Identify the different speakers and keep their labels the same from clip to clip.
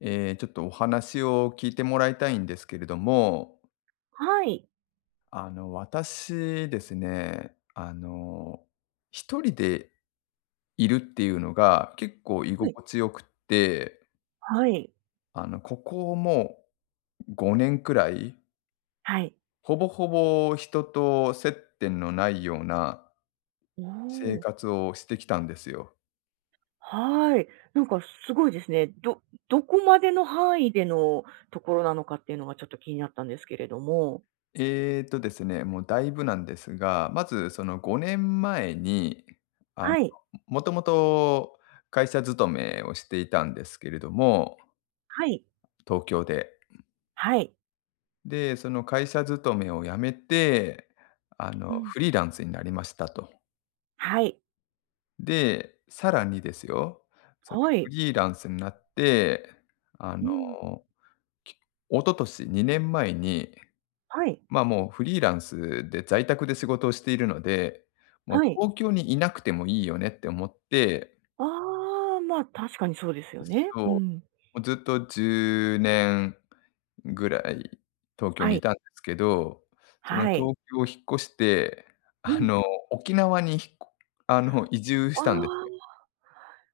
Speaker 1: ちょっとお話を聞いてもらいたいんですけれども、
Speaker 2: はい。
Speaker 1: 私ですね、一人でいるっていうのが結構居
Speaker 2: はい。
Speaker 1: 心地よくって、
Speaker 2: はい。
Speaker 1: あの、ここもう5年くらい、
Speaker 2: はい。
Speaker 1: ほぼほぼ人と接点のないような
Speaker 2: お
Speaker 1: 生
Speaker 2: お。
Speaker 1: 活をしてきたんですよ。
Speaker 2: はい。なんかすごいですね。どこまでの範囲でのところなのかっていうのがちょっと気になったんですけれども。
Speaker 1: えーとですね、もうだいぶなんですが、まずその5年前に、あの、
Speaker 2: はい。
Speaker 1: もともと会社勤めをしていたんですけれども、
Speaker 2: はい。
Speaker 1: 東京で。
Speaker 2: はい。
Speaker 1: で、その会社勤めを辞めて、あの、
Speaker 2: うん。
Speaker 1: フリーランスになりましたと。
Speaker 2: はい。
Speaker 1: で、さらにですよ、その
Speaker 2: は
Speaker 1: フ
Speaker 2: い。
Speaker 1: リーランスになって、あ
Speaker 2: う
Speaker 1: の、
Speaker 2: ん。
Speaker 1: き一昨年2年前に、
Speaker 2: はい。
Speaker 1: まあ、もうフリーランスで在宅で仕事をしているので、もう
Speaker 2: はい。
Speaker 1: 東京にいなくてもいいよねって思って、
Speaker 2: ああ、まあ、確かにそうですよね。
Speaker 1: そう、
Speaker 2: う
Speaker 1: も
Speaker 2: ん。
Speaker 1: うずっと10年ぐらい東京
Speaker 2: は
Speaker 1: に
Speaker 2: い。
Speaker 1: いたんですけど、その
Speaker 2: はい。
Speaker 1: 東京を引っ越して、
Speaker 2: う
Speaker 1: あ
Speaker 2: ん。
Speaker 1: の、沖縄にひっこあの、移住
Speaker 2: あ
Speaker 1: し
Speaker 2: あ、
Speaker 1: たんですよ。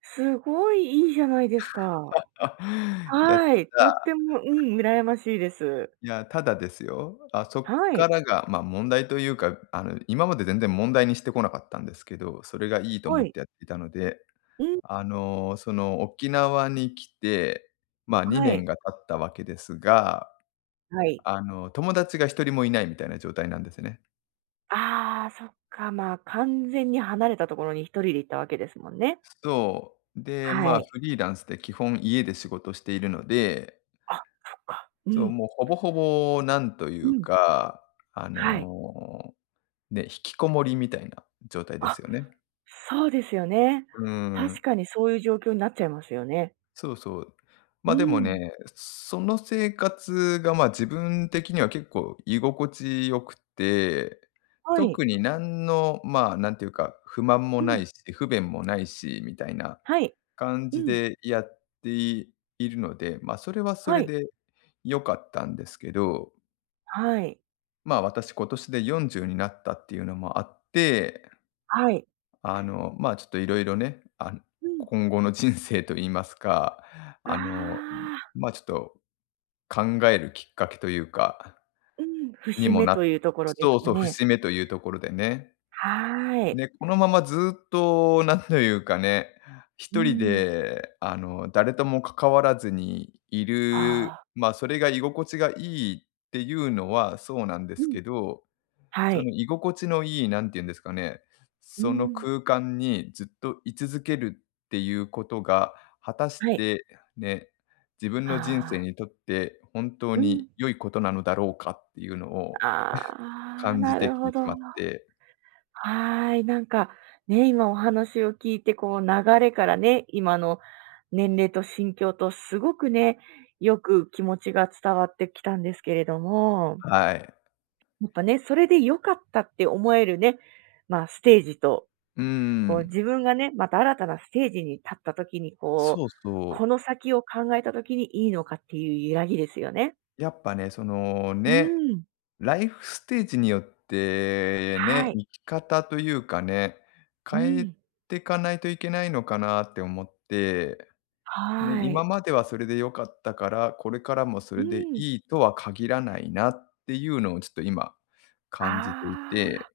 Speaker 2: すごいいいじゃないですか。
Speaker 1: いや、た
Speaker 2: はい。とっ
Speaker 1: だ
Speaker 2: ても、うん、羨ましいです。
Speaker 1: いや、ただですよ、あ、そっ
Speaker 2: は
Speaker 1: か
Speaker 2: い。
Speaker 1: らが、ま、問題というか、あの、今まで全然問題にしてこなかったんですけど、それがいいと思
Speaker 2: は
Speaker 1: っ
Speaker 2: い。
Speaker 1: てやっていたので、
Speaker 2: うん。
Speaker 1: あの、その沖縄に来て、まあ、
Speaker 2: は
Speaker 1: 2年
Speaker 2: い。
Speaker 1: が経ったわけですが、
Speaker 2: はい。
Speaker 1: あの、友達が一人もいないみたいな状態なんですね。
Speaker 2: ああ、そっか、まあ、完全に離れたところに一人で行ったわけですもんね。
Speaker 1: そう。で、ま
Speaker 2: は
Speaker 1: あ、
Speaker 2: い。
Speaker 1: フリーランスで基本家で仕事しているので、
Speaker 2: あ、そっか。う
Speaker 1: そう、
Speaker 2: ん。
Speaker 1: もうほぼほぼなんとい
Speaker 2: う
Speaker 1: う
Speaker 2: ん。
Speaker 1: か、あ
Speaker 2: はい。
Speaker 1: の、ね、引きこもりみたいな状態で
Speaker 2: あ、
Speaker 1: すよね。
Speaker 2: そうですよね。
Speaker 1: う
Speaker 2: 確
Speaker 1: ん。
Speaker 2: かにそういう状況になっちゃいますよね。
Speaker 1: そうそう。
Speaker 2: う
Speaker 1: ま、でも
Speaker 2: ん。
Speaker 1: ね、その生活が、ま、自分的には結構居心地よくて、
Speaker 2: はい。
Speaker 1: 特に何の、まあ、なんていうか、不満も
Speaker 2: う
Speaker 1: な
Speaker 2: ん。
Speaker 1: いし、不便もないしみたいな
Speaker 2: はい。
Speaker 1: 感
Speaker 2: う
Speaker 1: じ
Speaker 2: ん。
Speaker 1: でやっているので、ま、それはそ
Speaker 2: は
Speaker 1: れ
Speaker 2: い。
Speaker 1: で良かったんですけど、
Speaker 2: はい。
Speaker 1: ま、私今年で40になったっていうのもあって、
Speaker 2: はい。
Speaker 1: あの、ま、ちょっといろいろね、あの、
Speaker 2: うん。
Speaker 1: 今後の人生といいますか、
Speaker 2: あ
Speaker 1: あの、
Speaker 2: あ、
Speaker 1: ま、ちょっと考えるきっかけというか、
Speaker 2: うん、
Speaker 1: に
Speaker 2: 節
Speaker 1: も
Speaker 2: 目
Speaker 1: な
Speaker 2: というところです
Speaker 1: そう
Speaker 2: か
Speaker 1: そう、
Speaker 2: ね。
Speaker 1: 節目というところでね。
Speaker 2: はーい。
Speaker 1: で、このままずっとなんというかね、
Speaker 2: う
Speaker 1: 一人
Speaker 2: ん。
Speaker 1: で、あの、誰とも関わらずにいる、
Speaker 2: ああ、
Speaker 1: まあ、それが居心地がいいっていうのはそうなんで
Speaker 2: う
Speaker 1: す
Speaker 2: ん。
Speaker 1: けど、
Speaker 2: は
Speaker 1: そ
Speaker 2: い。
Speaker 1: の居心地のいい、なんて言うんですかね、
Speaker 2: う
Speaker 1: その
Speaker 2: ん。
Speaker 1: 空間にずっと居続けるっていうことが、果たし
Speaker 2: はい。
Speaker 1: てね、自分の人生
Speaker 2: ああ、
Speaker 1: にとって本当
Speaker 2: う
Speaker 1: に
Speaker 2: ん。
Speaker 1: 良いことなのだろうかっていうのを
Speaker 2: ああ、
Speaker 1: 感じ
Speaker 2: な
Speaker 1: て
Speaker 2: る
Speaker 1: きて
Speaker 2: ほ
Speaker 1: し
Speaker 2: ど。
Speaker 1: まって、
Speaker 2: はい。なんか、ね、今お話を聞いて、こう流れからね、今の年齢と心境とすごくね、よく気持ちが伝わってきたんですけれども、
Speaker 1: はい。
Speaker 2: やっぱね、それで良かったって思えるね、まあ、ステージと、
Speaker 1: うー
Speaker 2: こう
Speaker 1: ん、
Speaker 2: 自分がね、また新たなステージに立った時に、こ
Speaker 1: そ
Speaker 2: う、
Speaker 1: う
Speaker 2: こ
Speaker 1: そ
Speaker 2: の
Speaker 1: う。
Speaker 2: 先を考えた時にいいのかっていう揺らぎですよね。
Speaker 1: やっぱね、その
Speaker 2: う
Speaker 1: ね、
Speaker 2: ん。
Speaker 1: ライフステージによってね、
Speaker 2: はい。
Speaker 1: 生き方というかね、
Speaker 2: う
Speaker 1: 変え
Speaker 2: ん。
Speaker 1: てかないといけないのかなって思って、ね、
Speaker 2: は
Speaker 1: 今
Speaker 2: い。
Speaker 1: まではそれで良かったから、これからもそ
Speaker 2: う
Speaker 1: れで
Speaker 2: ん。
Speaker 1: いいとは限らないなっていうのをちょっと今感じてい
Speaker 2: ああ、
Speaker 1: て、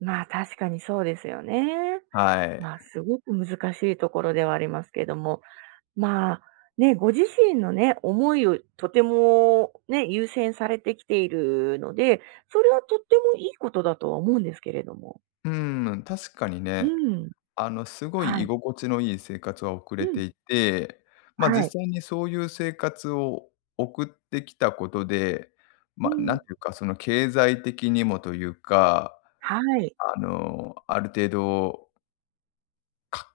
Speaker 2: まあ、確かにそうですよね。
Speaker 1: はい。
Speaker 2: まあ、すごく難しいところではありますけども、まあ、ね、ご自身のね、思いをとてもね、優先されてきているので、それはとってもいいことだとは思うんですけれども。
Speaker 1: うーん、確かに
Speaker 2: う
Speaker 1: ね、
Speaker 2: ん。
Speaker 1: あの、すごい
Speaker 2: は
Speaker 1: 居
Speaker 2: い。
Speaker 1: 心地のいい生活は送
Speaker 2: う
Speaker 1: れて
Speaker 2: ん。
Speaker 1: いて、ま、
Speaker 2: は
Speaker 1: 実
Speaker 2: い。
Speaker 1: 際にそういう生活を送ってきたことで、
Speaker 2: う
Speaker 1: ま、なん
Speaker 2: ん。
Speaker 1: ていうか、その経済的にもというか、
Speaker 2: はい。
Speaker 1: あの、ある程度、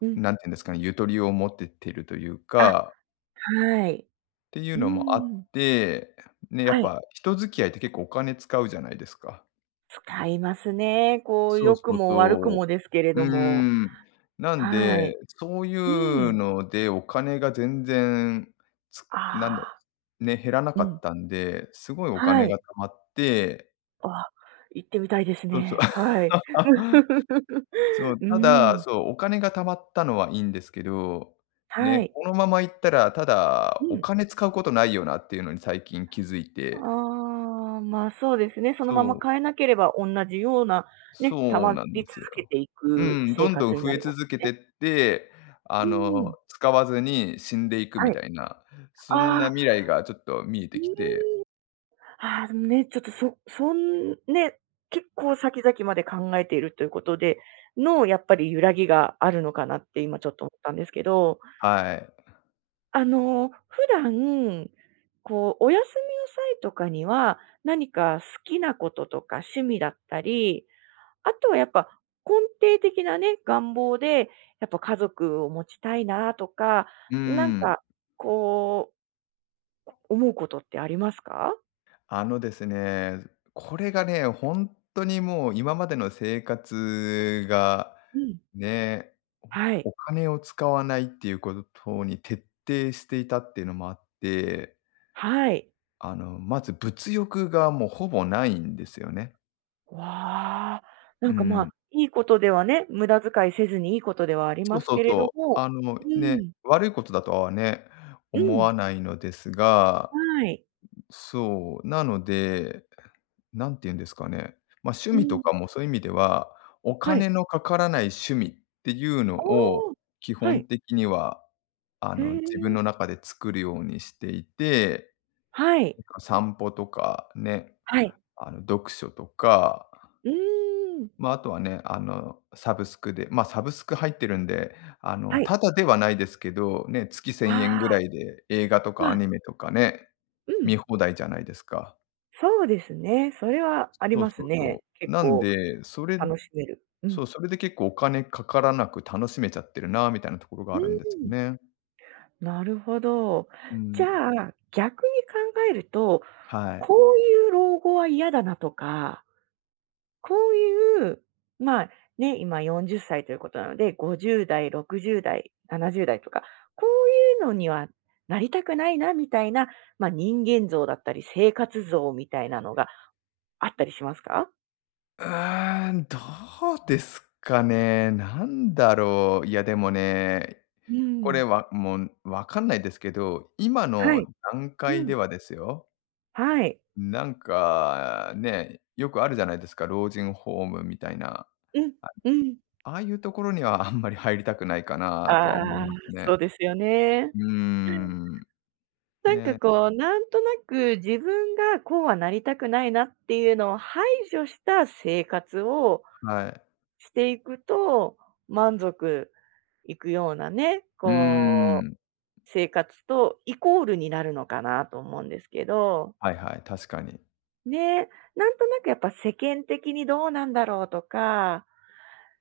Speaker 2: うん。
Speaker 1: なんていうんですかね、ゆとりを持ってってるという
Speaker 2: あ、
Speaker 1: か
Speaker 2: はい。
Speaker 1: ていう
Speaker 2: う
Speaker 1: のもあっ
Speaker 2: ん。
Speaker 1: て、ね、やっ
Speaker 2: はい。
Speaker 1: ぱ人付き合いって結構お金使うじゃないですか。
Speaker 2: 使いますね。こう、
Speaker 1: そう
Speaker 2: 良く
Speaker 1: そう
Speaker 2: も悪く
Speaker 1: そう。
Speaker 2: もですけれ
Speaker 1: う
Speaker 2: ども。
Speaker 1: ーん。なん
Speaker 2: は
Speaker 1: で、
Speaker 2: い。
Speaker 1: そうい
Speaker 2: う
Speaker 1: う
Speaker 2: ん。
Speaker 1: のでお金が全然、つ
Speaker 2: あ
Speaker 1: なんだ
Speaker 2: あ。
Speaker 1: ね、減らな
Speaker 2: う
Speaker 1: かっ
Speaker 2: ん。
Speaker 1: たんで、すごいお
Speaker 2: は
Speaker 1: 金が貯
Speaker 2: い。
Speaker 1: まって
Speaker 2: あ、行ってみたいです
Speaker 1: そうそう。
Speaker 2: ね。はい。
Speaker 1: そ う、
Speaker 2: う
Speaker 1: ただ、
Speaker 2: ん。
Speaker 1: そう、お金が貯まったのはいいんですけど、
Speaker 2: は
Speaker 1: ね、
Speaker 2: い。
Speaker 1: このままいったら、た
Speaker 2: う
Speaker 1: だお
Speaker 2: ん。
Speaker 1: 金使うことないよなっていうのに最近気づいて。
Speaker 2: ああ、まあ、そうですね。そのま
Speaker 1: そ
Speaker 2: ま
Speaker 1: う、
Speaker 2: 変えなければ同じような、ね、溜
Speaker 1: そう
Speaker 2: ま
Speaker 1: なん
Speaker 2: り
Speaker 1: で
Speaker 2: 続
Speaker 1: すよ。
Speaker 2: けてい
Speaker 1: う
Speaker 2: く
Speaker 1: ん、ど
Speaker 2: 生
Speaker 1: んどん
Speaker 2: 活に
Speaker 1: 増
Speaker 2: な
Speaker 1: え
Speaker 2: ります
Speaker 1: 続けて
Speaker 2: ね。
Speaker 1: って、あ
Speaker 2: う
Speaker 1: の、
Speaker 2: ん。
Speaker 1: 使わずに死んでいくみ
Speaker 2: はい。
Speaker 1: たいな、そんな
Speaker 2: あ
Speaker 1: 未
Speaker 2: あ。
Speaker 1: 来がちょっと見え
Speaker 2: う
Speaker 1: てきて、
Speaker 2: ん。ああ、でもね、ちょっとそんね、結構先々まで考えているということで、の、やっぱり揺らぎがあるのかなって今ちょっと思ったんですけど。
Speaker 1: はい。
Speaker 2: あの、普段、こう、お休みの際とかには、何か好きなこととか趣味だったり、あとはやっぱ根底的なね、願望で、やっぱ家族を持ちたいなとか、
Speaker 1: う
Speaker 2: なん
Speaker 1: ん、
Speaker 2: か、こう、思うことってありますか？
Speaker 1: あのですね、これがね、ほんとにもう今までの生活が、
Speaker 2: うん。
Speaker 1: ね、
Speaker 2: はい、
Speaker 1: お金を使わないっていうことに徹底していたっていうのもあって、
Speaker 2: はい。
Speaker 1: あの、まず物欲がもうほぼないんですよね。
Speaker 2: わあ、な
Speaker 1: う
Speaker 2: んか、まあ、
Speaker 1: ん。
Speaker 2: いいことではね、無駄遣いせずにいいことではあり
Speaker 1: そう
Speaker 2: ます
Speaker 1: そう
Speaker 2: けれ
Speaker 1: そう。
Speaker 2: ども。
Speaker 1: あの、
Speaker 2: う
Speaker 1: ね、
Speaker 2: ん、
Speaker 1: 悪いことだとはね、
Speaker 2: う
Speaker 1: 思
Speaker 2: ん、
Speaker 1: わないのですが、
Speaker 2: はい。
Speaker 1: そう、なので、なんて言うんですかね、ま、趣
Speaker 2: う
Speaker 1: 味と
Speaker 2: ん、
Speaker 1: かもそういう意味では、お
Speaker 2: は
Speaker 1: 金
Speaker 2: い。
Speaker 1: のかからない趣味っていうのを、
Speaker 2: おお、
Speaker 1: 基
Speaker 2: は
Speaker 1: 本
Speaker 2: い。
Speaker 1: 的には、あ
Speaker 2: へ
Speaker 1: の、自分
Speaker 2: え、
Speaker 1: の中で作るようにしていて、
Speaker 2: はい、
Speaker 1: なんか散歩とかね、
Speaker 2: はい。
Speaker 1: あの、読書とか、
Speaker 2: うーん。
Speaker 1: ま、ああとはね、あの、サブスクで、ま、あサブスク入ってるんで、あの、
Speaker 2: はい。
Speaker 1: ただではないですけど、ね、月1000
Speaker 2: あ
Speaker 1: 円ぐら
Speaker 2: あ、
Speaker 1: いで映画と
Speaker 2: ま
Speaker 1: かア
Speaker 2: あ、
Speaker 1: ニメとかね、
Speaker 2: うん、
Speaker 1: 見放題じゃないですか。
Speaker 2: そうですね。それはあり
Speaker 1: そう
Speaker 2: ます
Speaker 1: そう
Speaker 2: ね。
Speaker 1: そう。
Speaker 2: 結
Speaker 1: なん
Speaker 2: 構
Speaker 1: で、
Speaker 2: 楽しめる。う
Speaker 1: そ
Speaker 2: ん。
Speaker 1: う、それで結構お金かからなく楽しめちゃってるなみたいなところが
Speaker 2: う
Speaker 1: あるんです
Speaker 2: ー
Speaker 1: よ
Speaker 2: ん、
Speaker 1: ね。
Speaker 2: なるほど。
Speaker 1: う
Speaker 2: じ
Speaker 1: ん、
Speaker 2: ゃあ、逆に考えると、
Speaker 1: はい。
Speaker 2: こういう老後は嫌だなとかこういう、まあ、ね、今40歳ということなので、50代、60代、70代とか、こういうのにはなりたくないなみたいな、まあ、人間像だったり、生活像みたいなのがあったりしますか？
Speaker 1: うーん、どうですかね、なんだろう。いや、でもね、
Speaker 2: う
Speaker 1: これ
Speaker 2: ん。
Speaker 1: はもう分かんないですけど、今
Speaker 2: は
Speaker 1: の
Speaker 2: い。
Speaker 1: 段
Speaker 2: う
Speaker 1: 階で
Speaker 2: ん。
Speaker 1: はですよ、
Speaker 2: はい。
Speaker 1: なんかね、よくあるじゃないですか、老人ホームみたいな。
Speaker 2: うん、
Speaker 1: あ、
Speaker 2: うん。
Speaker 1: ああいうところにはあんまり入りたくないかなとは思い
Speaker 2: ああ、
Speaker 1: ます
Speaker 2: そう
Speaker 1: ね。
Speaker 2: ですよね。
Speaker 1: うーん。
Speaker 2: なんか
Speaker 1: ね、
Speaker 2: こう、なんとなく自分がこうはなりたくないなっていうのを排除した生活を
Speaker 1: はい。
Speaker 2: していくと、満足行くようなね、
Speaker 1: うー
Speaker 2: こう、
Speaker 1: ん。
Speaker 2: 生活とイコールになるのかなと思うんですけど、
Speaker 1: はいはい、確かに。
Speaker 2: ね、なんとなくやっぱ世間的にどうなんだろうとか、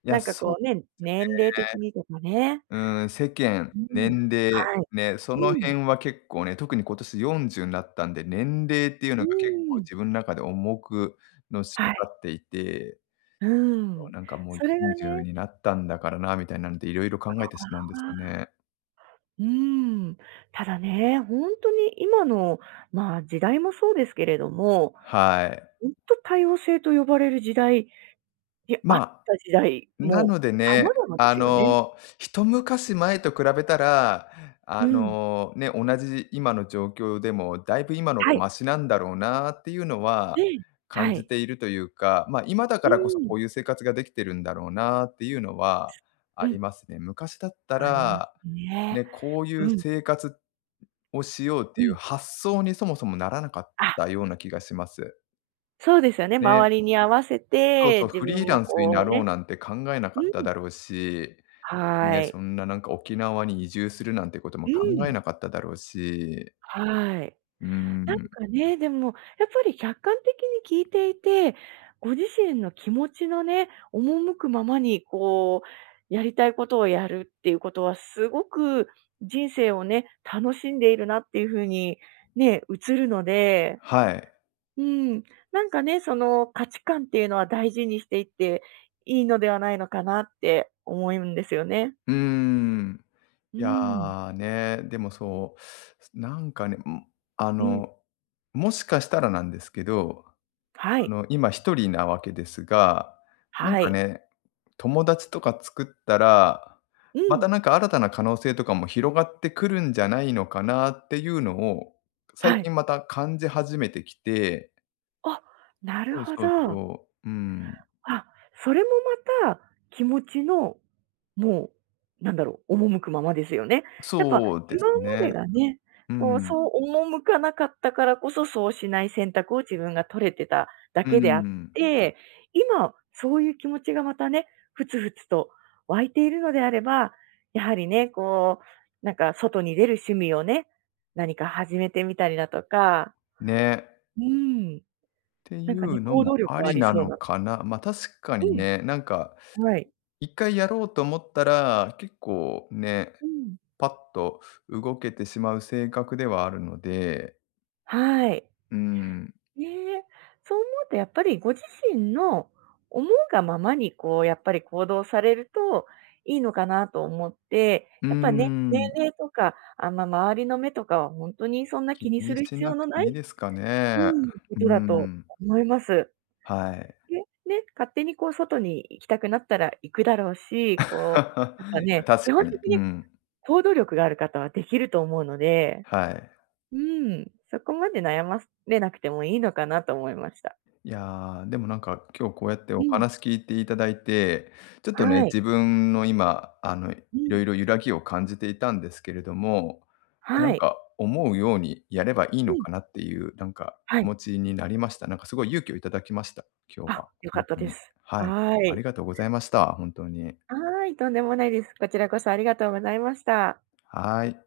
Speaker 1: い
Speaker 2: な
Speaker 1: や、
Speaker 2: んか
Speaker 1: そう、
Speaker 2: こうね、年齢的にとかね。
Speaker 1: うーん、世間、
Speaker 2: うん。
Speaker 1: 年齢、
Speaker 2: はい。
Speaker 1: ね、そ
Speaker 2: う
Speaker 1: の
Speaker 2: ん。
Speaker 1: 辺は結構ね、特に今年40になったんで、年齢っていうの
Speaker 2: う
Speaker 1: が結構
Speaker 2: ーん。
Speaker 1: 自分の中で重くのしか
Speaker 2: は
Speaker 1: か
Speaker 2: い。
Speaker 1: っていて、
Speaker 2: うん。
Speaker 1: なんかもう
Speaker 2: それが
Speaker 1: 40
Speaker 2: ね、
Speaker 1: になったんだからなみたいなので、いろいろ考えてしまうんですよ
Speaker 2: は
Speaker 1: ね。
Speaker 2: い。うーん。ただね、ほんとに今の、まあ、時代もそうですけれども、
Speaker 1: はい。
Speaker 2: ほんと多様性と呼ばれる時代で、あっ
Speaker 1: ま
Speaker 2: た時代、
Speaker 1: あ、な
Speaker 2: も
Speaker 1: の
Speaker 2: う
Speaker 1: でね、
Speaker 2: 様々で
Speaker 1: あ
Speaker 2: すよね。
Speaker 1: の、一昔前と比べたら、あ
Speaker 2: うん。
Speaker 1: の、ね、同じ今の状況でも、だいぶ今のが
Speaker 2: はい。
Speaker 1: マシなんだろうなっていうのは
Speaker 2: ねえ、
Speaker 1: 感
Speaker 2: は
Speaker 1: じ
Speaker 2: い。
Speaker 1: ているというか、まあ、今だ
Speaker 2: う
Speaker 1: からこそ
Speaker 2: ーん、
Speaker 1: こういう生活ができてるんだろうなっていうのはあ
Speaker 2: う
Speaker 1: り
Speaker 2: ん。
Speaker 1: ますね。昔だった
Speaker 2: あります
Speaker 1: ら、
Speaker 2: ね。
Speaker 1: ね、こういう
Speaker 2: うん、
Speaker 1: 生活っをしようって
Speaker 2: う
Speaker 1: いう
Speaker 2: ん。
Speaker 1: 発想にそもそもならなかっ
Speaker 2: あ、
Speaker 1: たような気がします。
Speaker 2: そうですよね、
Speaker 1: ね、
Speaker 2: 周りに合わせ
Speaker 1: そうそ
Speaker 2: て、
Speaker 1: う、
Speaker 2: 自
Speaker 1: フ
Speaker 2: 分
Speaker 1: リーラ
Speaker 2: も
Speaker 1: ンスにな
Speaker 2: こう
Speaker 1: ろう
Speaker 2: ね。
Speaker 1: なんて考えな
Speaker 2: う
Speaker 1: かっ
Speaker 2: ん、
Speaker 1: ただろうし、
Speaker 2: は
Speaker 1: ね、
Speaker 2: い。
Speaker 1: そんななんか沖縄に移住するなんてことも
Speaker 2: う
Speaker 1: 考え
Speaker 2: ん、
Speaker 1: なかっただろうし、
Speaker 2: はい。
Speaker 1: うー
Speaker 2: なん
Speaker 1: ん、
Speaker 2: かね、でも、やっぱり客観的に聞いていて、ご自身の気持ちのね、赴くままにこう、やりたいことをやるっていうことは、すごく人生をね、楽しんでいるなっていうふうにね、映るので、
Speaker 1: はい。
Speaker 2: うん、なんかね、その価値観っていうのは大事にしていっていいのではないのかなって思うんですよね。
Speaker 1: うーん。
Speaker 2: う
Speaker 1: い
Speaker 2: ん。
Speaker 1: や、ね、でもそう、なんかね、ん、あ
Speaker 2: うん。
Speaker 1: の、もしかしたらなんですけど、
Speaker 2: は
Speaker 1: あ
Speaker 2: い。
Speaker 1: の、今一人なわけですが、なん
Speaker 2: は
Speaker 1: か
Speaker 2: い。
Speaker 1: ね、友達とか作ったら、
Speaker 2: う
Speaker 1: また
Speaker 2: ん。
Speaker 1: なんか新たな可能性とかも広がってくるんじゃないのかなっていうのを、最
Speaker 2: はい。
Speaker 1: 近また感じ始めてきて。
Speaker 2: あ、なる
Speaker 1: そう
Speaker 2: ほ
Speaker 1: そう
Speaker 2: ど。
Speaker 1: そう。うん。
Speaker 2: あ、それもまた気持ちの、もう、なんだろう、赴くままですよね。やっぱ
Speaker 1: そうで
Speaker 2: 今
Speaker 1: す
Speaker 2: ま
Speaker 1: ね。
Speaker 2: でがね、
Speaker 1: う
Speaker 2: こう、
Speaker 1: ん。
Speaker 2: そう赴かなかったからこそ、そうしない選択を自分が取れてただ
Speaker 1: う
Speaker 2: けであっ
Speaker 1: ん。
Speaker 2: て、今そういう気持ちがまたね、ふつふつと湧いているのであれば、やはりね、こう、なんか外に出る趣味をね、何か始めてみたりだとか、
Speaker 1: ね。
Speaker 2: うん、
Speaker 1: って
Speaker 2: なん
Speaker 1: い
Speaker 2: かね、
Speaker 1: うの
Speaker 2: 行動
Speaker 1: も
Speaker 2: 力
Speaker 1: あ
Speaker 2: はあ
Speaker 1: り
Speaker 2: り
Speaker 1: な
Speaker 2: そう
Speaker 1: の
Speaker 2: な。
Speaker 1: かな。ま、確かに
Speaker 2: うん、
Speaker 1: ね、なんか
Speaker 2: はい。
Speaker 1: 一回やろうと思ったら、結構ね、
Speaker 2: うん。
Speaker 1: パッと動けてしまう性格ではあるので、
Speaker 2: はい。
Speaker 1: うーん、
Speaker 2: ねえ、そう思うとやっぱりご自身の思うがままにこうやっぱり行動されるといいのかなと思って、
Speaker 1: うー
Speaker 2: やっぱね、年
Speaker 1: ん、
Speaker 2: 齢とか、あ、ま、周りの目とかは本当にそんな
Speaker 1: 気
Speaker 2: 気にす
Speaker 1: に
Speaker 2: る
Speaker 1: し
Speaker 2: 必
Speaker 1: な
Speaker 2: 要
Speaker 1: く
Speaker 2: の
Speaker 1: て
Speaker 2: な
Speaker 1: いい
Speaker 2: い、
Speaker 1: ですか
Speaker 2: う
Speaker 1: ね。
Speaker 2: ん、こ
Speaker 1: う
Speaker 2: とだと
Speaker 1: ん、
Speaker 2: 思います。
Speaker 1: はい。
Speaker 2: で、ね、勝手にこう外に行きたくなったら行くだろうし、こう、やっぱ ね、
Speaker 1: 確
Speaker 2: 基
Speaker 1: か
Speaker 2: 本
Speaker 1: に、
Speaker 2: 的
Speaker 1: う
Speaker 2: に
Speaker 1: ん、
Speaker 2: 行動力がある方はできると思うので、
Speaker 1: はい。
Speaker 2: うん、そこまで悩ませなくてもいいのかなと思いました。
Speaker 1: いやー、でもなんか今日こうやってお
Speaker 2: うん。
Speaker 1: 話聞いていただいて、ちょっとね、
Speaker 2: はい。
Speaker 1: 自分の今、あの、い
Speaker 2: う
Speaker 1: ろ
Speaker 2: ん。
Speaker 1: いろ揺らぎを感じていたんですけれども、ま、な
Speaker 2: は
Speaker 1: ん
Speaker 2: い。
Speaker 1: か思うようにやればいい
Speaker 2: う
Speaker 1: の
Speaker 2: ん。
Speaker 1: かなっていう、なんか
Speaker 2: は
Speaker 1: 気
Speaker 2: い。
Speaker 1: 持ちになりました。なんかすごい勇気をいただきました、今日
Speaker 2: あ、
Speaker 1: は、
Speaker 2: 良か
Speaker 1: 本
Speaker 2: った
Speaker 1: 当
Speaker 2: で
Speaker 1: に。
Speaker 2: す。
Speaker 1: はい。
Speaker 2: は
Speaker 1: あり
Speaker 2: い。
Speaker 1: がとうございました、本当に。
Speaker 2: はい、とんでもないです。こちらこそありがとうございました。
Speaker 1: はい。